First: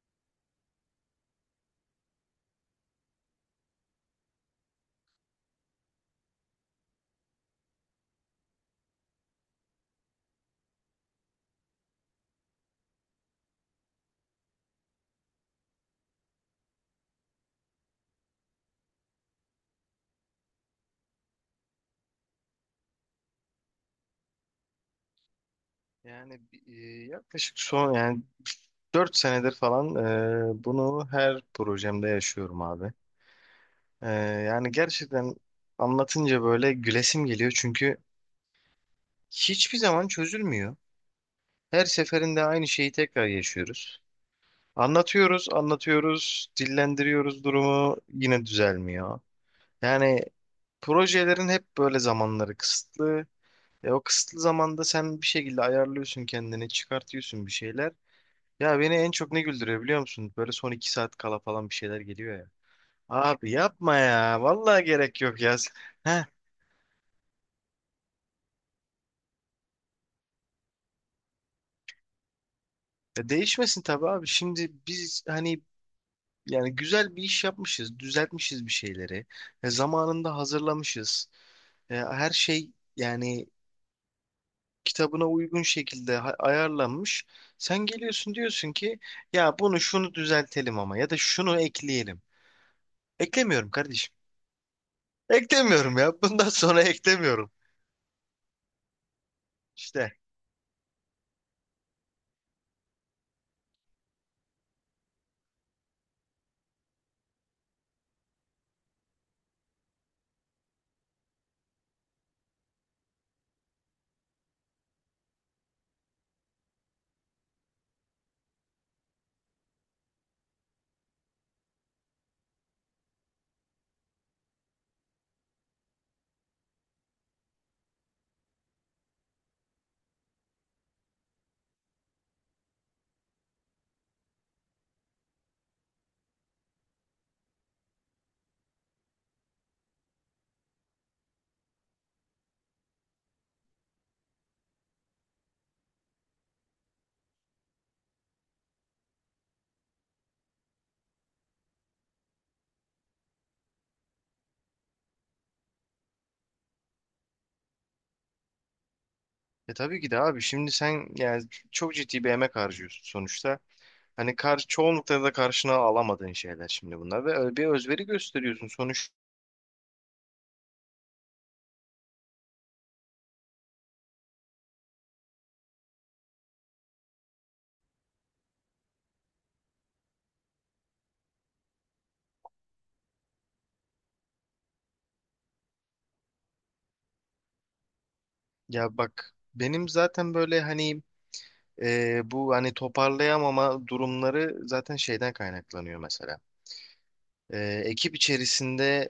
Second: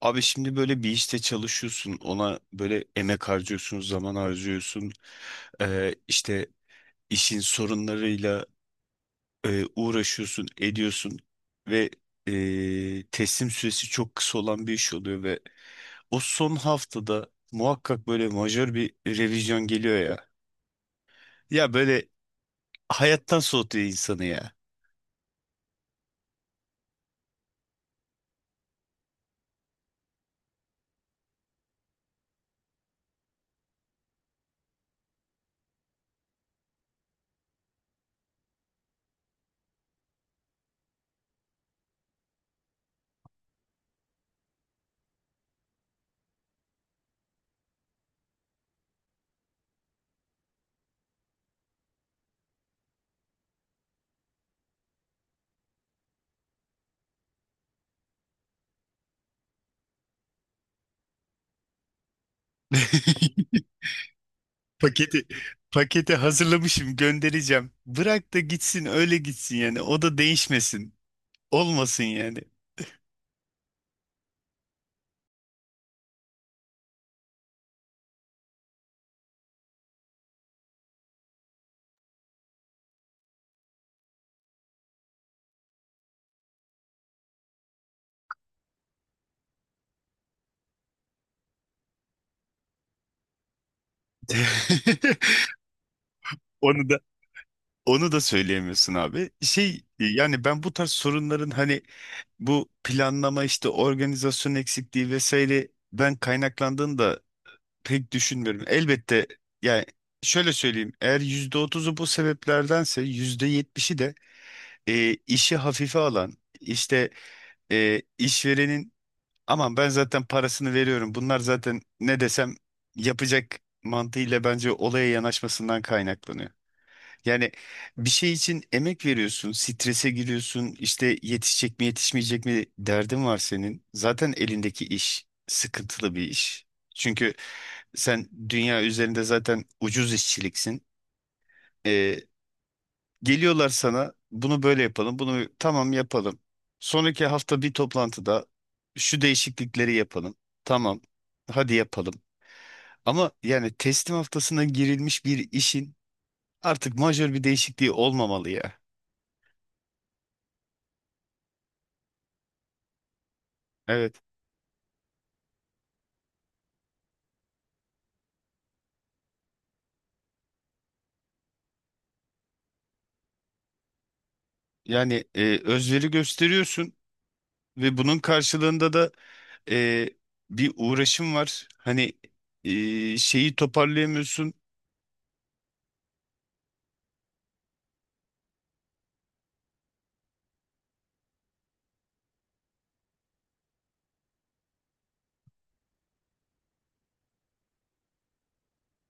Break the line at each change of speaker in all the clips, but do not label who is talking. Abi şimdi böyle bir işte çalışıyorsun, ona böyle emek harcıyorsun, zaman harcıyorsun. İşte işin sorunlarıyla uğraşıyorsun, ediyorsun ve teslim süresi çok kısa olan bir iş oluyor ve o son haftada muhakkak böyle majör bir revizyon geliyor ya. Ya böyle hayattan soğutuyor insanı ya.
Yani e, yaklaşık son 4 senedir falan bunu her projemde yaşıyorum abi. E, Yani gerçekten anlatınca böyle gülesim geliyor çünkü hiçbir zaman çözülmüyor. Her seferinde aynı şeyi tekrar yaşıyoruz. Anlatıyoruz, anlatıyoruz, dillendiriyoruz durumu yine düzelmiyor. Yani projelerin hep böyle zamanları kısıtlı. O kısıtlı zamanda sen bir şekilde ayarlıyorsun kendini, çıkartıyorsun bir şeyler. Ya beni en çok ne güldürüyor biliyor musun? Böyle son iki saat kala falan bir şeyler geliyor ya. Abi yapma ya. Vallahi gerek
Paketi
yok ya.
paketi
Heh,
hazırlamışım, göndereceğim. Bırak da gitsin, öyle gitsin yani, o da değişmesin. Olmasın yani.
değişmesin tabii abi. Şimdi biz hani yani güzel bir iş yapmışız. Düzeltmişiz bir şeyleri. Zamanında hazırlamışız. Her şey yani kitabına uygun şekilde ayarlanmış. Sen geliyorsun diyorsun ki ya bunu şunu düzeltelim ama ya da şunu ekleyelim. Eklemiyorum kardeşim. Eklemiyorum ya. Bundan sonra
Onu da
eklemiyorum.
onu da söyleyemiyorsun abi.
İşte.
Yani ben bu tarz sorunların, hani bu planlama, işte organizasyon eksikliği vesaire, ben kaynaklandığını da pek düşünmüyorum. Elbette, yani şöyle söyleyeyim: eğer %30'u bu sebeplerdense, %70'i de işi hafife alan, işte işverenin "Aman, ben zaten parasını veriyorum. Bunlar zaten ne desem yapacak" mantığıyla bence olaya yanaşmasından kaynaklanıyor. Yani bir şey için emek veriyorsun, strese giriyorsun, işte yetişecek mi yetişmeyecek mi derdin var senin. Zaten elindeki iş sıkıntılı bir iş. Çünkü sen dünya üzerinde zaten ucuz işçiliksin. Ee, Geliyorlar sana, bunu böyle yapalım, bunu tamam yapalım. Sonraki hafta bir toplantıda şu değişiklikleri yapalım. Tamam, hadi yapalım. Ama yani teslim haftasına girilmiş bir işin artık majör bir değişikliği olmamalı ya.
E tabii ki de abi şimdi sen yani çok ciddi bir emek harcıyorsun sonuçta.
Evet.
Hani kar çoğunlukla da karşına alamadığın şeyler şimdi bunlar ve öyle bir özveri gösteriyorsun sonuç.
Yani özveri gösteriyorsun ve bunun karşılığında da e, bir uğraşım var. Hani şeyi toparlayamıyorsun.
Ya bak benim zaten böyle hani bu hani toparlayamama durumları zaten şeyden kaynaklanıyor mesela. E, Ekip içerisinde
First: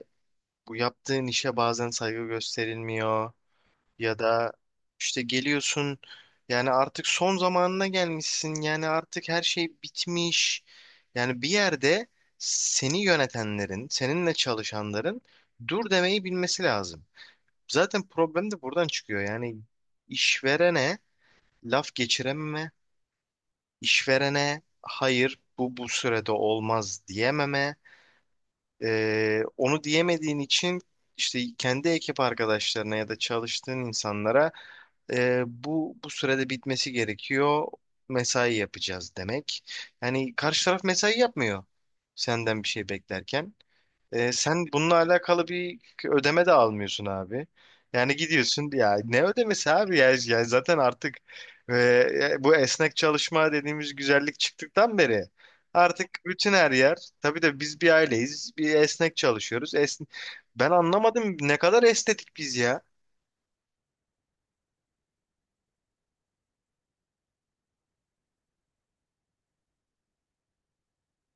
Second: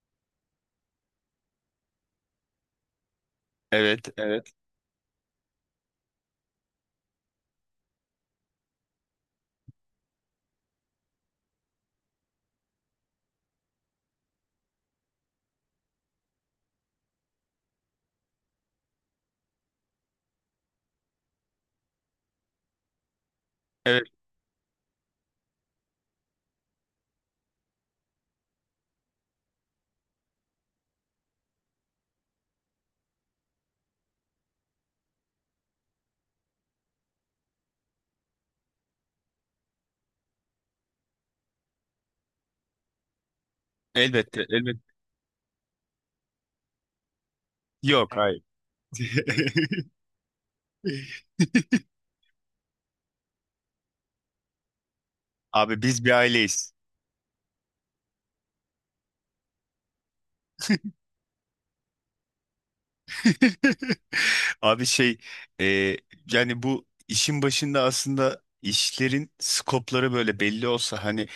bu yaptığın işe bazen saygı gösterilmiyor.
Evet,
Ya
evet,
da işte geliyorsun yani artık son zamanına gelmişsin yani artık her şey bitmiş. Yani bir yerde seni yönetenlerin, seninle çalışanların dur demeyi bilmesi lazım. Zaten problem de buradan çıkıyor. Yani işverene laf geçirememe,
evet.
işverene hayır bu sürede olmaz diyememe. Onu diyemediğin için işte kendi ekip arkadaşlarına ya da çalıştığın insanlara bu sürede bitmesi gerekiyor. Mesai yapacağız demek. Yani karşı taraf mesai yapmıyor senden bir şey beklerken.
Elbette,
Sen
elbette.
bununla alakalı bir ödeme de almıyorsun abi. Yani
Yok, hayır.
gidiyorsun ya ne ödemesi abi ya, ya zaten artık e, bu esnek çalışma dediğimiz güzellik çıktıktan beri
Abi, biz
artık
bir
bütün her
aileyiz.
yer tabii de biz bir aileyiz bir esnek çalışıyoruz. Esn ben anlamadım ne kadar estetik biz ya.
Abi, e, yani bu işin başında aslında işlerin skopları böyle belli olsa, hani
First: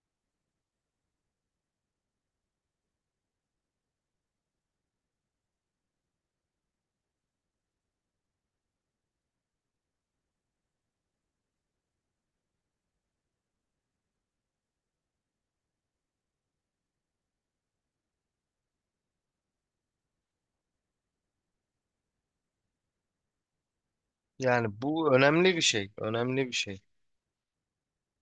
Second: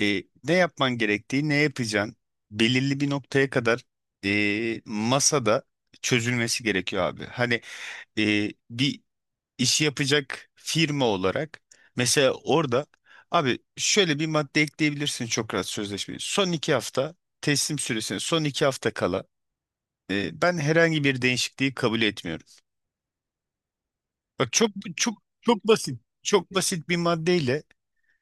ne yapman gerektiği, ne yapacaksın, belirli bir noktaya kadar masada çözülmesi gerekiyor abi. Hani bir işi yapacak firma olarak mesela orada, abi, şöyle bir madde ekleyebilirsin çok rahat sözleşmeyi. Son 2 hafta, teslim süresine son 2 hafta kala, e, ben herhangi bir değişikliği kabul etmiyorum. Bak, çok
Yani bu
çok
önemli bir
çok
şey
basit.
önemli
Çok
bir şey.
basit bir maddeyle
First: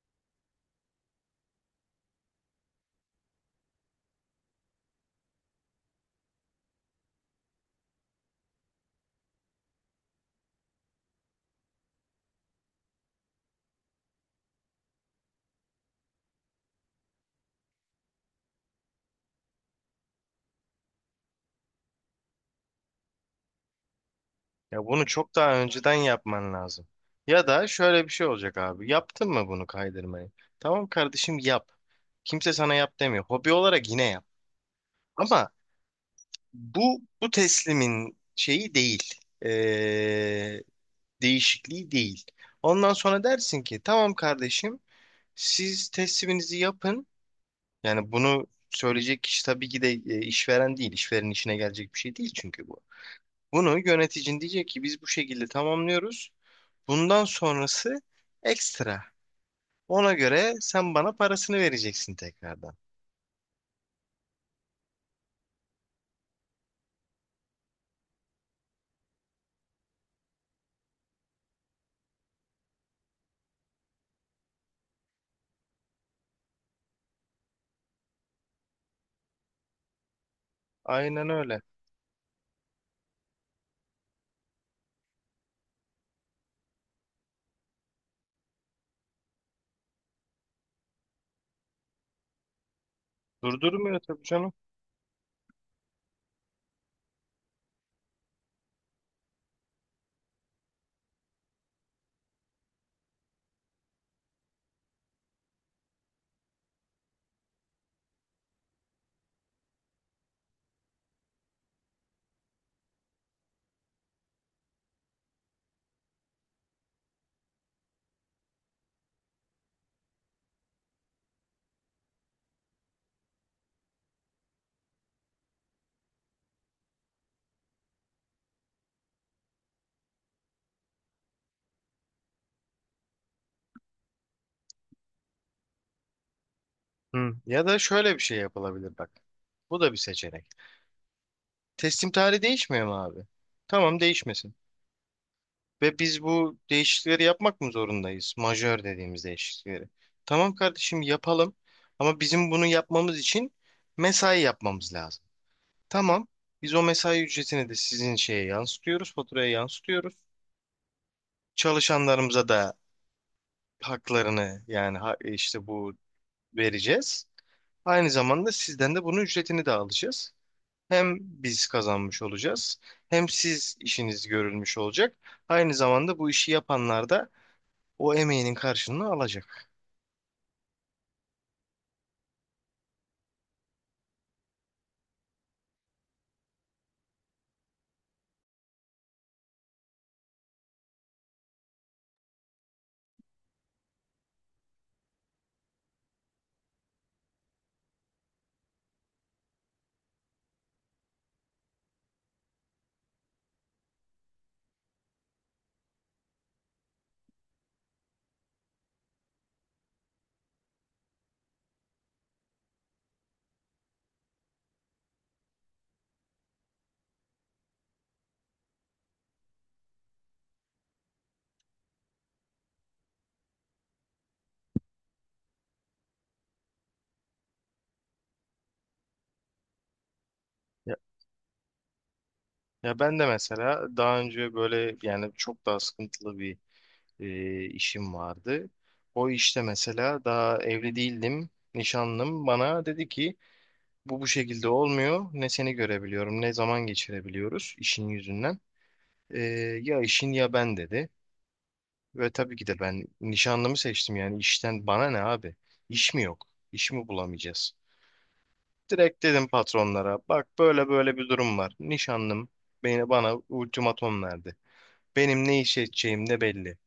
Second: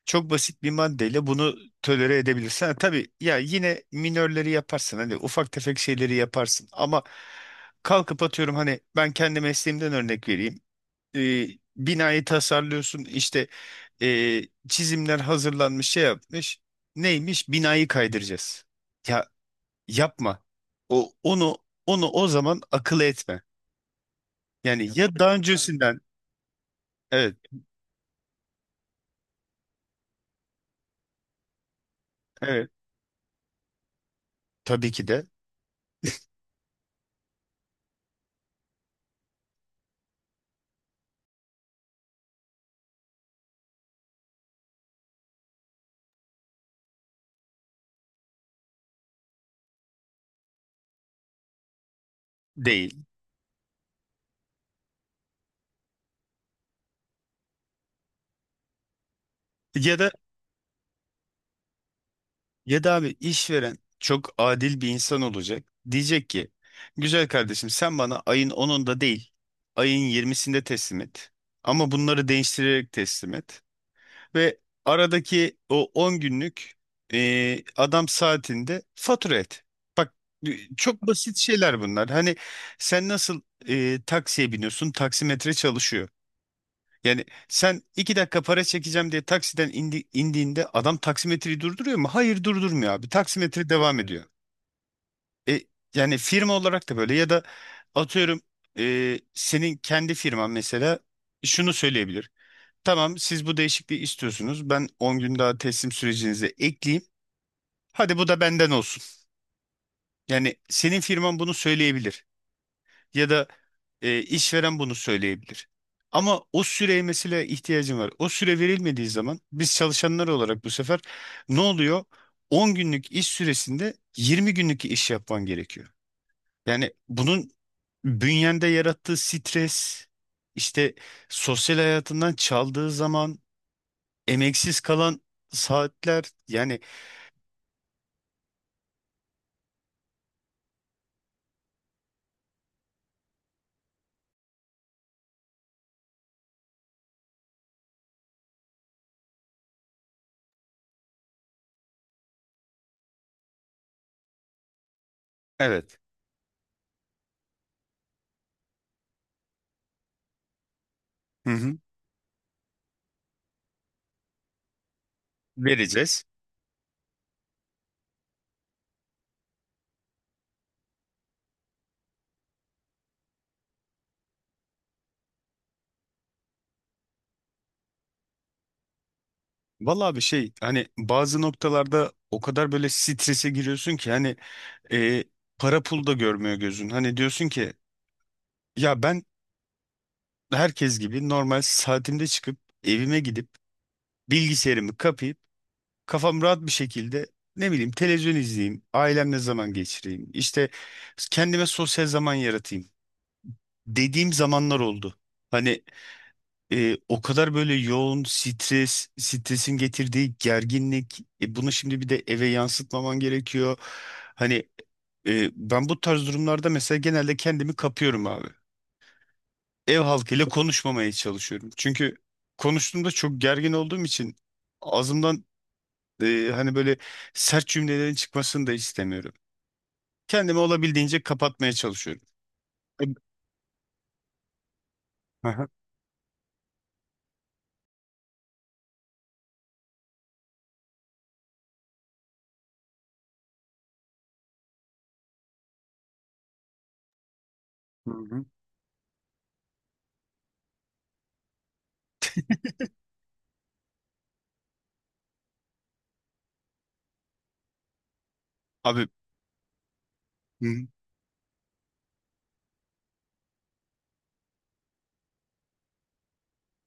çok basit bir maddeyle bunu tolere edebilirsin. Ha, tabii ya, yine minörleri yaparsın. Hani ufak tefek şeyleri yaparsın. Ama kalkıp atıyorum, hani ben kendi mesleğimden örnek vereyim. E, Binayı tasarlıyorsun, işte e, çizimler hazırlanmış, şey yapmış. Neymiş? Binayı kaydıracağız. Ya, yapma. Onu onu o zaman akıl etme.
Ya
Yani,
bunu
ya daha
çok daha önceden
öncesinden,
yapman lazım.
evet,
Ya da şöyle bir şey olacak abi. Yaptın mı bunu kaydırmayı? Tamam kardeşim yap. Kimse
evet,
sana yap demiyor. Hobi olarak yine yap.
tabii ki de.
Ama bu teslimin şeyi değil. Ee, Değişikliği değil. Ondan sonra dersin ki tamam kardeşim siz tesliminizi yapın. Yani bunu söyleyecek kişi tabii ki de işveren değil. İşverenin işine gelecek bir şey değil çünkü bu.
Değil.
Bunu yöneticin diyecek ki biz bu şekilde tamamlıyoruz. Bundan sonrası ekstra.
Ya da,
Ona göre sen bana parasını vereceksin tekrardan.
ya da abi, işveren çok adil bir insan olacak. Diyecek ki güzel kardeşim, sen bana ayın onunda değil, ayın yirmisinde teslim et. Ama bunları değiştirerek teslim et. Ve aradaki o 10 günlük adam saatinde fatura et. Bak, çok
Aynen
basit
öyle.
şeyler bunlar. Hani sen nasıl taksiye biniyorsun, taksimetre çalışıyor. Yani sen 2 dakika para çekeceğim diye taksiden indiğinde adam taksimetreyi durduruyor mu? Hayır, durdurmuyor abi. Taksimetre devam
Durdurmuyor
ediyor.
tabii canım.
E, Yani firma olarak da böyle, ya da atıyorum senin kendi firman mesela şunu söyleyebilir: tamam, siz bu değişikliği istiyorsunuz, ben 10 gün daha teslim sürecinize ekleyeyim. Hadi bu da benden olsun. Yani senin firman bunu söyleyebilir. Ya da işveren bunu söyleyebilir. Ama o süreye mesela ihtiyacım var. O süre verilmediği zaman biz çalışanlar olarak bu sefer ne oluyor? 10 günlük iş süresinde 20 günlük iş yapman gerekiyor. Yani bunun bünyende yarattığı stres, işte sosyal hayatından çaldığı zaman, emeksiz kalan saatler yani.
Hı. Ya da şöyle bir şey yapılabilir bak. Bu da bir seçenek. Teslim tarihi değişmiyor mu abi? Tamam değişmesin. Ve biz bu değişiklikleri yapmak mı zorundayız? Majör dediğimiz değişiklikleri. Tamam kardeşim yapalım. Ama bizim bunu yapmamız için mesai yapmamız lazım.
Evet.
Tamam. Biz o mesai ücretini de sizin şeye yansıtıyoruz, faturaya yansıtıyoruz.
Hı hı.
Çalışanlarımıza da haklarını yani işte bu
Vereceğiz.
vereceğiz. Aynı zamanda sizden de bunun ücretini de alacağız. Hem biz kazanmış olacağız, hem siz işiniz görülmüş olacak. Aynı zamanda bu işi yapanlar da o emeğinin karşılığını alacak.
Vallahi bir şey, hani bazı noktalarda o kadar böyle strese giriyorsun ki, hani e, para pul da görmüyor gözün. Hani diyorsun ki ya ben herkes gibi normal saatimde çıkıp, evime gidip, bilgisayarımı kapayıp, kafam rahat bir şekilde, ne bileyim, televizyon izleyeyim, ailemle zaman geçireyim, işte kendime sosyal zaman yaratayım dediğim zamanlar oldu. Hani o kadar böyle yoğun stres, stresin getirdiği gerginlik, bunu şimdi bir de eve yansıtmaman gerekiyor. Hani ben bu tarz durumlarda mesela genelde kendimi kapıyorum abi. Ev halkıyla konuşmamaya çalışıyorum. Çünkü konuştuğumda çok gergin olduğum için ağzımdan hani böyle sert cümlelerin çıkmasını da istemiyorum. Kendimi
Ya,
olabildiğince kapatmaya çalışıyorum.
ya
E,
ben de mesela daha önce böyle yani çok
Aha.
daha sıkıntılı bir işim vardı. O işte mesela daha evli değildim, nişanlım bana dedi ki bu şekilde olmuyor. Ne seni görebiliyorum, ne zaman geçirebiliyoruz işin
Hı hı.
yüzünden. E, Ya işin ya ben dedi. Ve tabii ki de ben nişanlımı seçtim yani işten bana ne abi? İş mi yok? İş mi bulamayacağız?
Abi.
Direkt dedim patronlara bak
Hı hı.
böyle böyle bir durum var. Nişanlım bana ultimatom verdi. Benim ne iş edeceğim de belli.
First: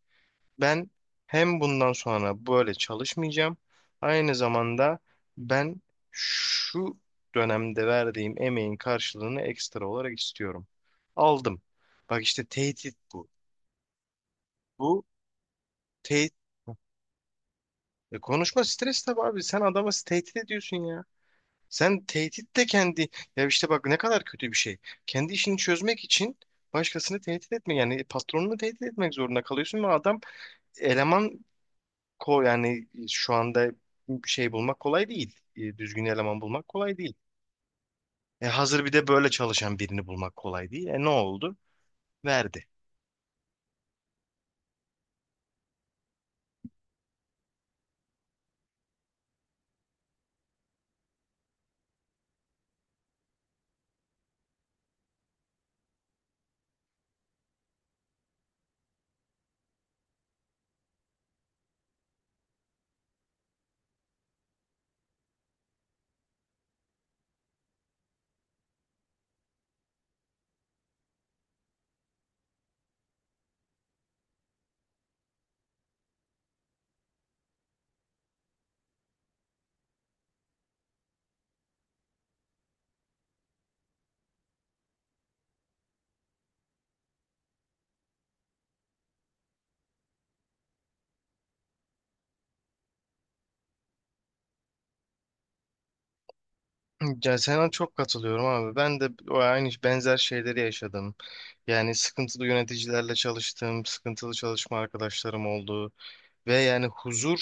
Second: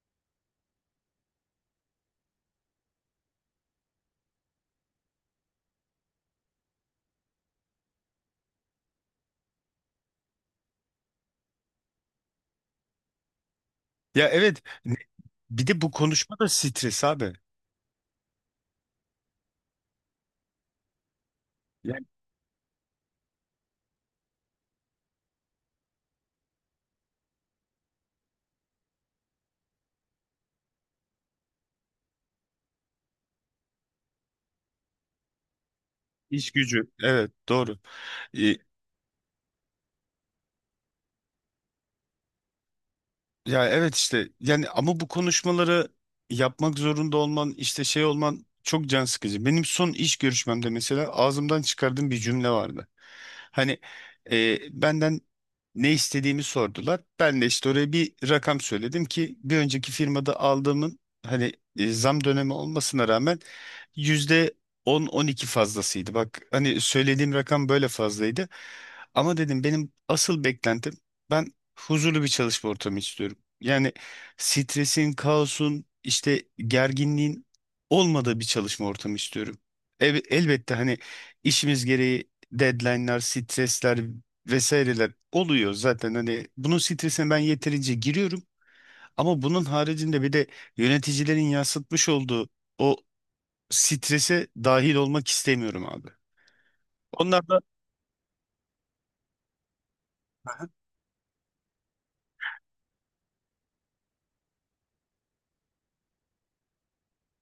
Ben hem bundan sonra böyle çalışmayacağım. Aynı zamanda ben şu dönemde verdiğim emeğin karşılığını ekstra olarak istiyorum. Aldım. Bak işte tehdit bu.
Ya evet,
Bu
bir de bu
tehdit.
konuşma da stres abi.
E konuşma stres tabii abi. Sen adamı tehdit ediyorsun ya. Sen tehdit de kendi. Ya işte bak ne kadar kötü bir şey. Kendi işini çözmek için başkasını tehdit etme. Yani patronunu tehdit etmek zorunda kalıyorsun ve adam eleman ko yani şu anda şey bulmak kolay değil. Düzgün eleman
İş
bulmak
gücü.
kolay değil.
Evet, doğru. E,
Hazır bir de böyle çalışan birini bulmak kolay değil. E ne oldu? Verdi.
Ya evet, işte yani, ama bu konuşmaları yapmak zorunda olman, işte şey olman çok can sıkıcı. Benim son iş görüşmemde mesela ağzımdan çıkardığım bir cümle vardı. Hani benden ne istediğimi sordular. Ben de işte oraya bir rakam söyledim ki bir önceki firmada aldığımın, hani zam dönemi olmasına rağmen %10-12 fazlasıydı. Bak, hani söylediğim rakam böyle fazlaydı. Ama dedim benim asıl beklentim, ben huzurlu bir çalışma ortamı istiyorum. Yani stresin, kaosun, işte gerginliğin olmadığı bir çalışma ortamı istiyorum. Elbette, hani işimiz gereği deadline'lar, stresler vesaireler oluyor zaten. Hani bunun stresine ben yeterince giriyorum. Ama bunun haricinde bir de yöneticilerin yansıtmış olduğu o strese dahil olmak istemiyorum abi.
Ya
Onlar da
sana çok katılıyorum abi. Ben de o aynı benzer şeyleri yaşadım. Yani sıkıntılı yöneticilerle çalıştım, sıkıntılı çalışma arkadaşlarım oldu. Ve yani huzur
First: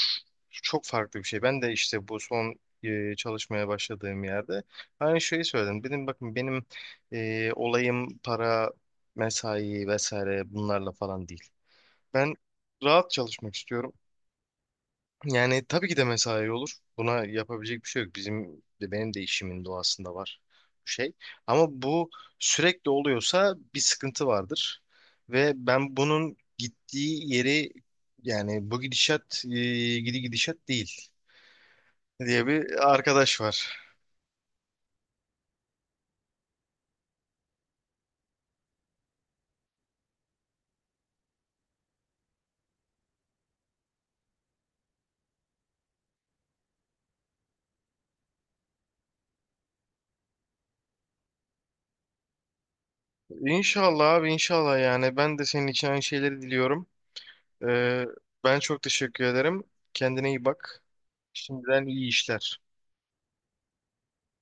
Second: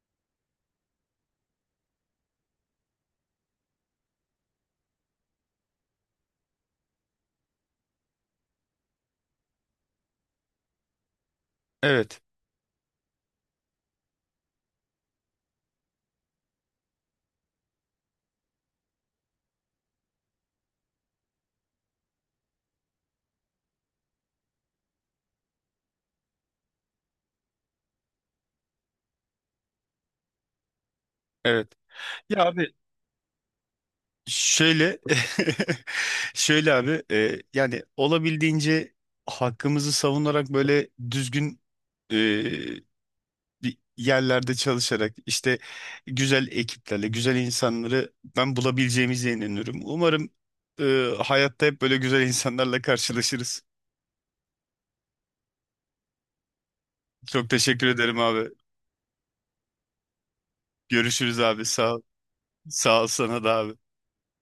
çok farklı bir şey. Ben de işte bu son çalışmaya başladığım yerde aynı şeyi söyledim. Dedim bakın benim olayım para, mesai vesaire bunlarla falan değil.
evet,
Ben rahat çalışmak istiyorum. Yani tabii ki de mesai olur. Buna yapabilecek bir şey yok. Bizim de benim de işimin doğasında var bu şey. Ama bu sürekli oluyorsa bir sıkıntı vardır. Ve ben bunun gittiği yeri yani bu gidişat gidişat değil
evet. Ya
diye
abi,
bir arkadaş var.
şöyle, şöyle abi, yani olabildiğince hakkımızı savunarak, böyle düzgün e, bir yerlerde çalışarak, işte güzel ekiplerle, güzel insanları ben bulabileceğimize inanıyorum. Umarım hayatta hep böyle güzel insanlarla karşılaşırız.
İnşallah abi inşallah yani ben de senin için aynı şeyleri diliyorum.
Çok teşekkür
Ee,
ederim abi.
Ben çok teşekkür ederim. Kendine iyi bak.
Görüşürüz abi.
Şimdiden
Sağ ol.
iyi işler.
Sağ ol sana da abi.